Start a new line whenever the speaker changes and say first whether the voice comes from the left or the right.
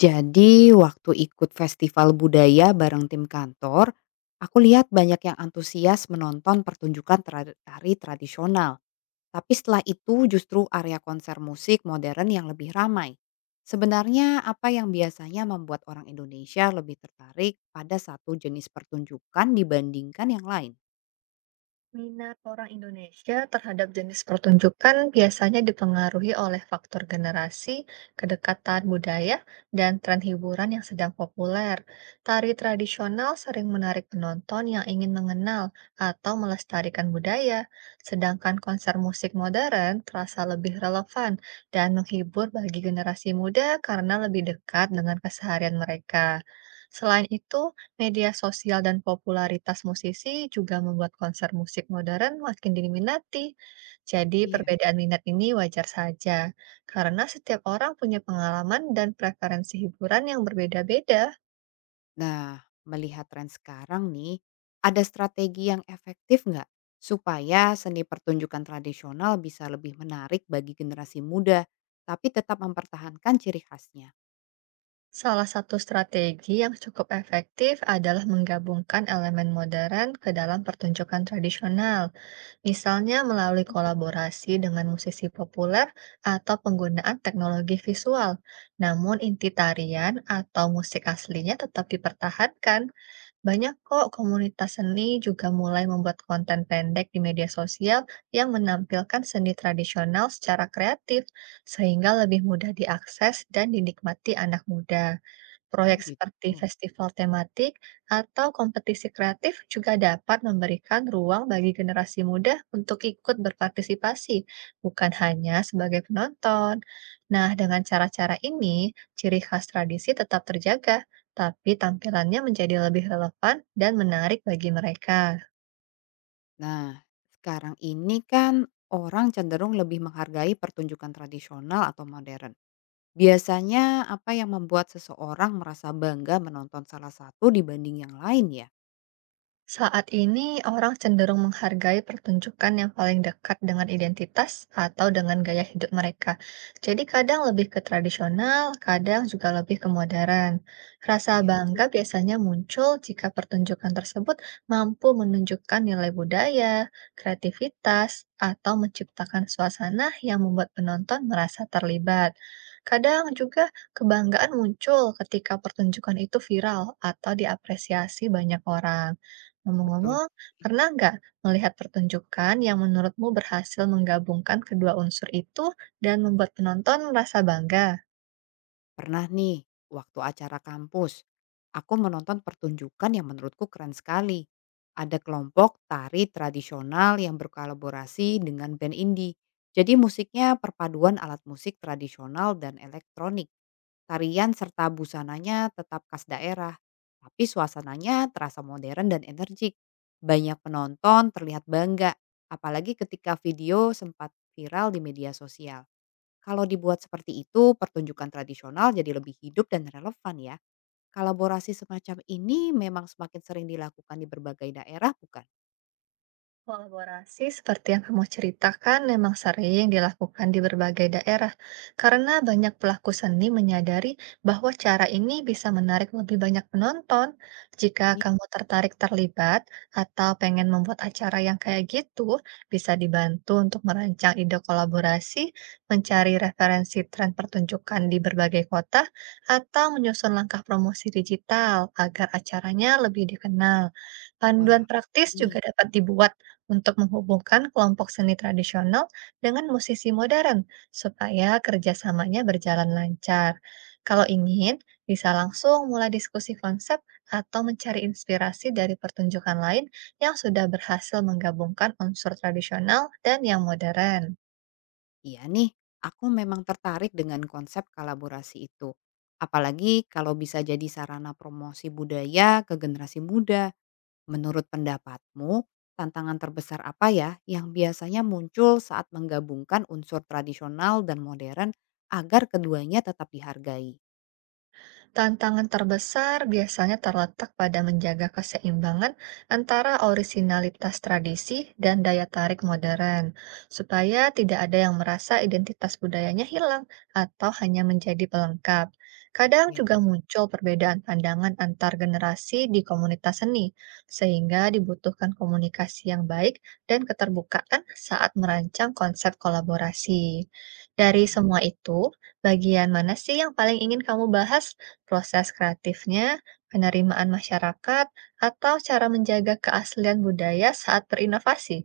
left: Jadi waktu ikut festival budaya bareng tim kantor, aku lihat banyak yang antusias menonton pertunjukan tari tradisional. Tapi setelah itu justru area konser musik modern yang lebih ramai. Sebenarnya apa yang biasanya membuat orang Indonesia lebih tertarik pada satu jenis pertunjukan dibandingkan yang lain?
right: Minat orang Indonesia terhadap jenis pertunjukan biasanya dipengaruhi oleh faktor generasi, kedekatan budaya, dan tren hiburan yang sedang populer. Tari tradisional sering menarik penonton yang ingin mengenal atau melestarikan budaya, sedangkan konser musik modern terasa lebih relevan dan menghibur bagi generasi muda karena lebih dekat dengan keseharian mereka. Selain itu, media sosial dan popularitas musisi juga membuat konser musik modern makin diminati. Jadi,
left: Iya.
right: perbedaan minat ini wajar saja, karena setiap orang punya pengalaman dan preferensi hiburan yang berbeda-beda.
left: Nah, melihat tren sekarang nih, ada strategi yang efektif nggak supaya seni pertunjukan tradisional bisa lebih menarik bagi generasi muda, tapi tetap mempertahankan ciri khasnya?
right: Salah satu strategi yang cukup efektif adalah menggabungkan elemen modern ke dalam pertunjukan tradisional, misalnya melalui kolaborasi dengan musisi populer atau penggunaan teknologi visual. Namun inti tarian atau musik aslinya tetap dipertahankan. Banyak kok komunitas seni juga mulai membuat konten pendek di media sosial yang menampilkan seni tradisional secara kreatif, sehingga lebih mudah diakses dan dinikmati anak muda.
left: Oh
right: Proyek seperti
left: gitu.
right: festival tematik atau kompetisi kreatif juga dapat memberikan ruang bagi generasi muda untuk ikut berpartisipasi, bukan hanya sebagai penonton. Nah, dengan cara-cara ini, ciri khas tradisi tetap terjaga, tapi tampilannya menjadi lebih relevan dan menarik bagi mereka.
left: Nah, sekarang ini kan orang cenderung lebih menghargai pertunjukan tradisional atau modern. Biasanya apa yang membuat seseorang merasa bangga menonton salah satu dibanding yang lain ya?
right: Saat ini, orang cenderung menghargai pertunjukan yang paling dekat dengan identitas atau dengan gaya hidup mereka. Jadi, kadang lebih ke tradisional, kadang juga lebih ke modern. Rasa
left: Ya juga.
right: bangga biasanya muncul jika pertunjukan tersebut mampu menunjukkan nilai budaya, kreativitas, atau menciptakan suasana yang membuat penonton merasa terlibat. Kadang juga kebanggaan muncul ketika pertunjukan itu viral atau diapresiasi banyak orang.
left: Betul.
right: Ngomong-ngomong, pernah nggak melihat pertunjukan yang menurutmu berhasil menggabungkan kedua unsur itu dan membuat penonton merasa bangga?
left: Pernah nih, waktu acara kampus, aku menonton pertunjukan yang menurutku keren sekali. Ada kelompok tari tradisional yang berkolaborasi dengan band indie. Jadi musiknya perpaduan alat musik tradisional dan elektronik. Tarian serta busananya tetap khas daerah. Tapi suasananya terasa modern dan energik. Banyak penonton terlihat bangga, apalagi ketika video sempat viral di media sosial. Kalau dibuat seperti itu, pertunjukan tradisional jadi lebih hidup dan relevan ya. Kolaborasi semacam ini memang semakin sering dilakukan di berbagai daerah, bukan?
right: Kolaborasi seperti yang kamu ceritakan memang sering dilakukan di berbagai daerah, karena banyak pelaku seni menyadari bahwa cara ini bisa menarik lebih banyak penonton. Jika
left: Iya.
right: kamu tertarik terlibat atau pengen membuat acara yang kayak gitu, bisa dibantu untuk merancang ide kolaborasi, mencari referensi tren pertunjukan di berbagai kota, atau menyusun langkah promosi digital agar acaranya lebih dikenal. Panduan
left: Wah,
right: praktis
left: ini
right: juga dapat dibuat untuk menghubungkan kelompok seni tradisional dengan musisi modern supaya kerjasamanya berjalan lancar. Kalau ingin, bisa langsung mulai diskusi konsep atau mencari inspirasi dari pertunjukan lain yang sudah berhasil menggabungkan unsur tradisional dan yang modern.
left: iya nih. Aku memang tertarik dengan konsep kolaborasi itu. Apalagi kalau bisa jadi sarana promosi budaya ke generasi muda. Menurut pendapatmu, tantangan terbesar apa ya yang biasanya muncul saat menggabungkan unsur tradisional dan modern agar keduanya tetap dihargai?
right: Tantangan terbesar biasanya terletak pada menjaga keseimbangan antara orisinalitas tradisi dan daya tarik modern, supaya tidak ada yang merasa identitas budayanya hilang atau hanya menjadi pelengkap. Kadang juga muncul perbedaan pandangan antar generasi di komunitas seni, sehingga dibutuhkan komunikasi yang baik dan keterbukaan saat merancang konsep kolaborasi. Dari
left: Paham.
right: semua itu, bagian mana sih yang paling ingin kamu bahas? Proses kreatifnya, penerimaan masyarakat, atau cara menjaga keaslian budaya saat berinovasi?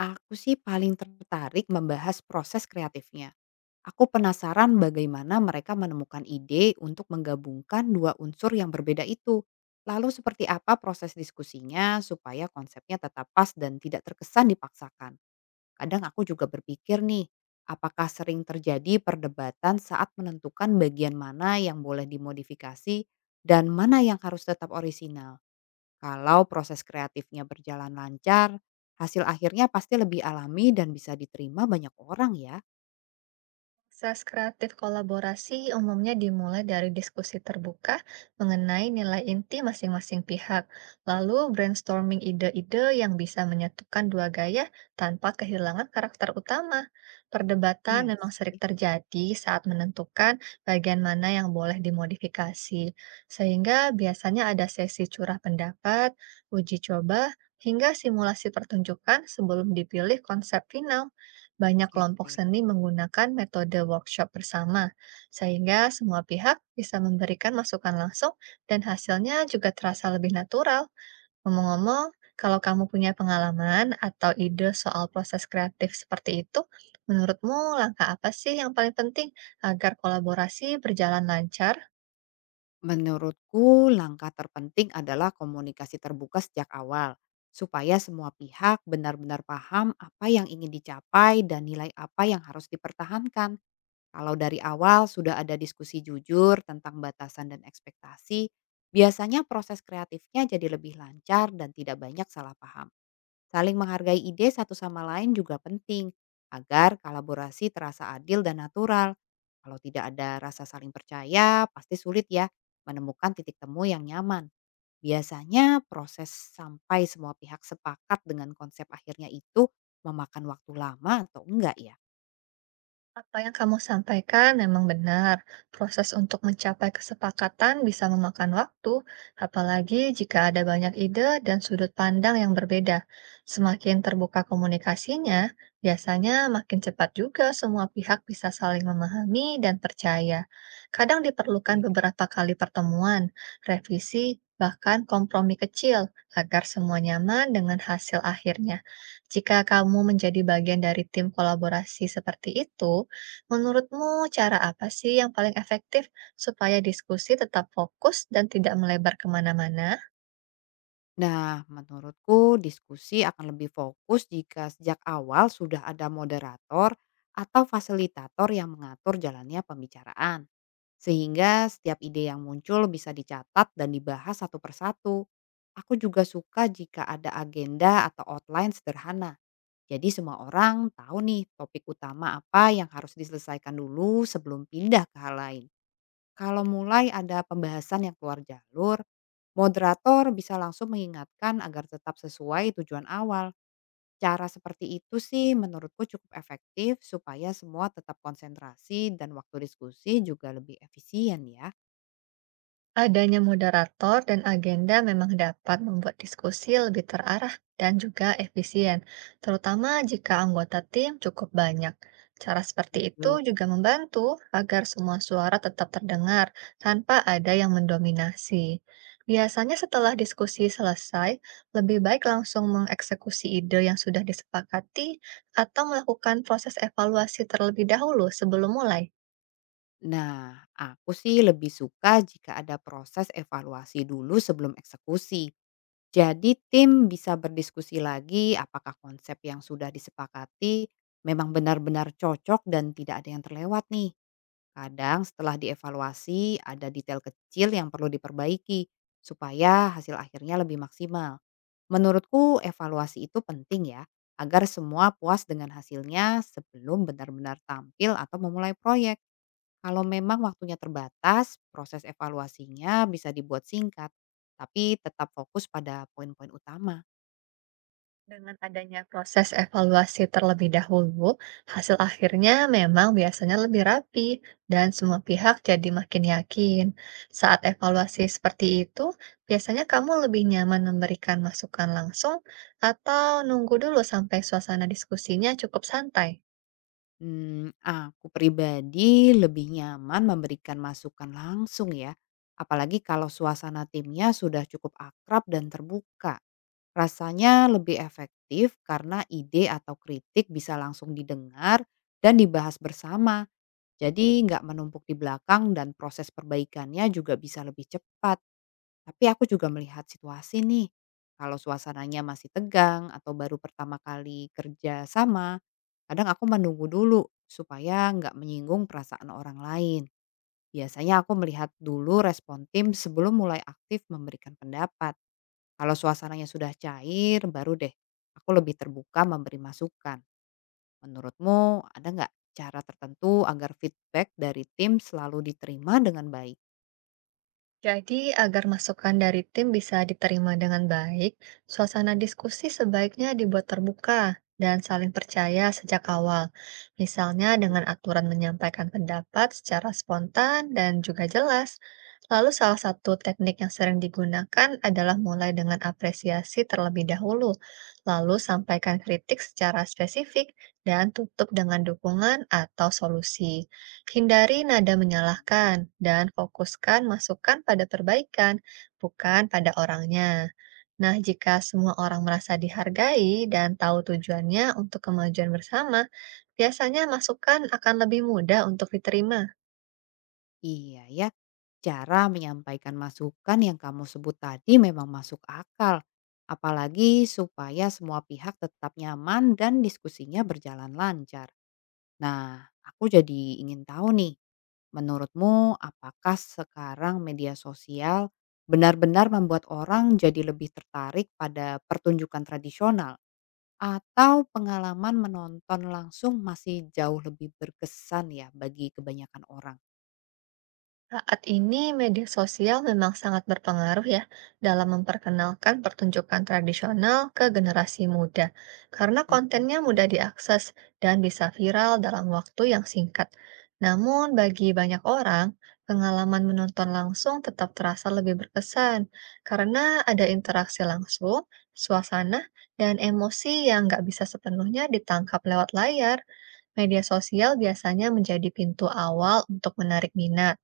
left: Aku sih paling tertarik membahas proses kreatifnya. Aku penasaran bagaimana mereka menemukan ide untuk menggabungkan dua unsur yang berbeda itu. Lalu seperti apa proses diskusinya supaya konsepnya tetap pas dan tidak terkesan dipaksakan. Kadang aku juga berpikir nih, apakah sering terjadi perdebatan saat menentukan bagian mana yang boleh dimodifikasi dan mana yang harus tetap orisinal. Kalau proses kreatifnya berjalan lancar, hasil akhirnya pasti lebih alami dan bisa diterima banyak orang ya.
right: Proses kreatif kolaborasi umumnya dimulai dari diskusi terbuka mengenai nilai inti masing-masing pihak, lalu brainstorming ide-ide yang bisa menyatukan dua gaya tanpa kehilangan karakter utama. Perdebatan
left: Iya
right: memang sering
left: sih.
right: terjadi saat menentukan bagian mana yang boleh dimodifikasi, sehingga biasanya ada sesi curah pendapat, uji coba, hingga simulasi pertunjukan sebelum dipilih konsep final. Banyak
left: Gitu
right: kelompok
left: ya.
right: seni menggunakan metode workshop bersama, sehingga semua pihak bisa memberikan masukan langsung dan hasilnya juga terasa lebih natural. Ngomong-ngomong, kalau kamu punya pengalaman atau ide soal proses kreatif seperti itu, menurutmu langkah apa sih yang paling penting agar kolaborasi berjalan lancar?
left: Menurutku langkah terpenting adalah komunikasi terbuka sejak awal. Supaya semua pihak benar-benar paham apa yang ingin dicapai dan nilai apa yang harus dipertahankan. Kalau dari awal sudah ada diskusi jujur tentang batasan dan ekspektasi, biasanya proses kreatifnya jadi lebih lancar dan tidak banyak salah paham. Saling menghargai ide satu sama lain juga penting agar kolaborasi terasa adil dan natural. Kalau tidak ada rasa saling percaya, pasti sulit ya menemukan titik temu yang nyaman. Biasanya proses sampai semua pihak sepakat dengan konsep akhirnya itu memakan waktu lama atau enggak ya?
right: Apa yang kamu sampaikan memang benar. Proses untuk mencapai kesepakatan bisa memakan waktu, apalagi jika ada banyak ide dan sudut pandang yang berbeda. Semakin terbuka komunikasinya, biasanya makin cepat juga semua pihak bisa saling memahami dan percaya. Kadang
left: Gitu
right: diperlukan
left: ya.
right: beberapa kali pertemuan, revisi, bahkan kompromi kecil agar semua nyaman dengan hasil akhirnya. Jika kamu menjadi bagian dari tim kolaborasi seperti itu, menurutmu cara apa sih yang paling efektif supaya diskusi tetap fokus dan tidak melebar kemana-mana?
left: Nah, menurutku diskusi akan lebih fokus jika sejak awal sudah ada moderator atau fasilitator yang mengatur jalannya pembicaraan. Sehingga setiap ide yang muncul bisa dicatat dan dibahas satu persatu. Aku juga suka jika ada agenda atau outline sederhana. Jadi semua orang tahu nih topik utama apa yang harus diselesaikan dulu sebelum pindah ke hal lain. Kalau mulai ada pembahasan yang keluar jalur, moderator bisa langsung mengingatkan agar tetap sesuai tujuan awal. Cara seperti itu sih menurutku cukup efektif supaya semua tetap konsentrasi dan waktu diskusi juga lebih efisien ya.
right: Adanya moderator dan agenda memang dapat membuat diskusi lebih terarah dan juga efisien, terutama jika anggota tim cukup banyak. Cara seperti itu
left: Setuju.
right: juga membantu agar semua suara tetap terdengar tanpa ada yang mendominasi. Biasanya setelah diskusi selesai, lebih baik langsung mengeksekusi ide yang sudah disepakati atau melakukan proses evaluasi terlebih dahulu sebelum mulai.
left: Nah, aku sih lebih suka jika ada proses evaluasi dulu sebelum eksekusi. Jadi tim bisa berdiskusi lagi apakah konsep yang sudah disepakati memang benar-benar cocok dan tidak ada yang terlewat nih. Kadang setelah dievaluasi ada detail kecil yang perlu diperbaiki supaya hasil akhirnya lebih maksimal. Menurutku evaluasi itu penting ya agar semua puas dengan hasilnya sebelum benar-benar tampil atau memulai proyek. Kalau memang waktunya terbatas, proses evaluasinya bisa dibuat singkat, tapi tetap fokus pada poin-poin utama.
right: Dengan adanya proses evaluasi terlebih dahulu, hasil akhirnya memang biasanya lebih rapi dan semua pihak jadi makin yakin. Saat evaluasi seperti itu, biasanya kamu lebih nyaman memberikan masukan langsung atau nunggu dulu sampai suasana diskusinya cukup santai.
left: Hmm, aku pribadi lebih nyaman memberikan masukan langsung ya, apalagi kalau suasana timnya sudah cukup akrab dan terbuka. Rasanya lebih efektif karena ide atau kritik bisa langsung didengar dan dibahas bersama. Jadi nggak menumpuk di belakang dan proses perbaikannya juga bisa lebih cepat. Tapi aku juga melihat situasi nih, kalau suasananya masih tegang atau baru pertama kali kerja sama, kadang aku menunggu dulu supaya nggak menyinggung perasaan orang lain. Biasanya aku melihat dulu respon tim sebelum mulai aktif memberikan pendapat. Kalau suasananya sudah cair, baru deh aku lebih terbuka memberi masukan. Menurutmu ada nggak cara tertentu agar feedback dari tim selalu diterima dengan baik?
right: Jadi, agar masukan dari tim bisa diterima dengan baik, suasana diskusi sebaiknya dibuat terbuka dan saling percaya sejak awal. Misalnya dengan aturan menyampaikan pendapat secara spontan dan juga jelas. Lalu salah satu teknik yang sering digunakan adalah mulai dengan apresiasi terlebih dahulu, lalu sampaikan kritik secara spesifik dan tutup dengan dukungan atau solusi. Hindari nada menyalahkan dan fokuskan masukan pada perbaikan, bukan pada orangnya. Nah, jika semua orang merasa dihargai dan tahu tujuannya untuk kemajuan bersama, biasanya masukan akan lebih mudah untuk diterima.
left: Iya ya, cara menyampaikan masukan yang kamu sebut tadi memang masuk akal. Apalagi supaya semua pihak tetap nyaman dan diskusinya berjalan lancar. Nah, aku jadi ingin tahu nih, menurutmu apakah sekarang media sosial benar-benar membuat orang jadi lebih tertarik pada pertunjukan tradisional atau pengalaman menonton langsung masih jauh lebih berkesan ya bagi kebanyakan orang?
right: Saat ini media sosial memang sangat berpengaruh ya dalam memperkenalkan pertunjukan tradisional ke generasi muda karena
left: Masih
right: kontennya
left: ya?
right: mudah diakses dan bisa viral dalam waktu yang singkat. Namun bagi banyak orang, pengalaman menonton langsung tetap terasa lebih berkesan karena ada interaksi langsung, suasana, dan emosi yang nggak bisa sepenuhnya ditangkap lewat layar. Media sosial biasanya menjadi pintu awal untuk menarik minat.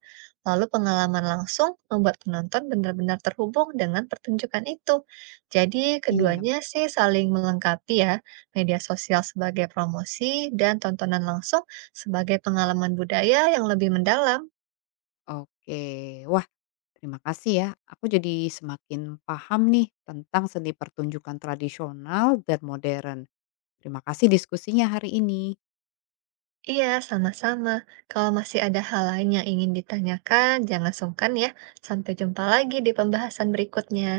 right: Lalu pengalaman langsung membuat penonton benar-benar terhubung dengan pertunjukan itu. Jadi
left: Iya.
right: keduanya sih saling melengkapi ya, media sosial sebagai promosi dan tontonan langsung sebagai pengalaman budaya yang lebih mendalam.
left: Oke, wah, terima kasih ya. Aku jadi semakin paham nih tentang seni pertunjukan tradisional dan modern. Terima kasih diskusinya hari ini.
right: Iya, sama-sama. Kalau masih ada hal lain yang ingin ditanyakan, jangan sungkan ya. Sampai jumpa lagi di pembahasan berikutnya.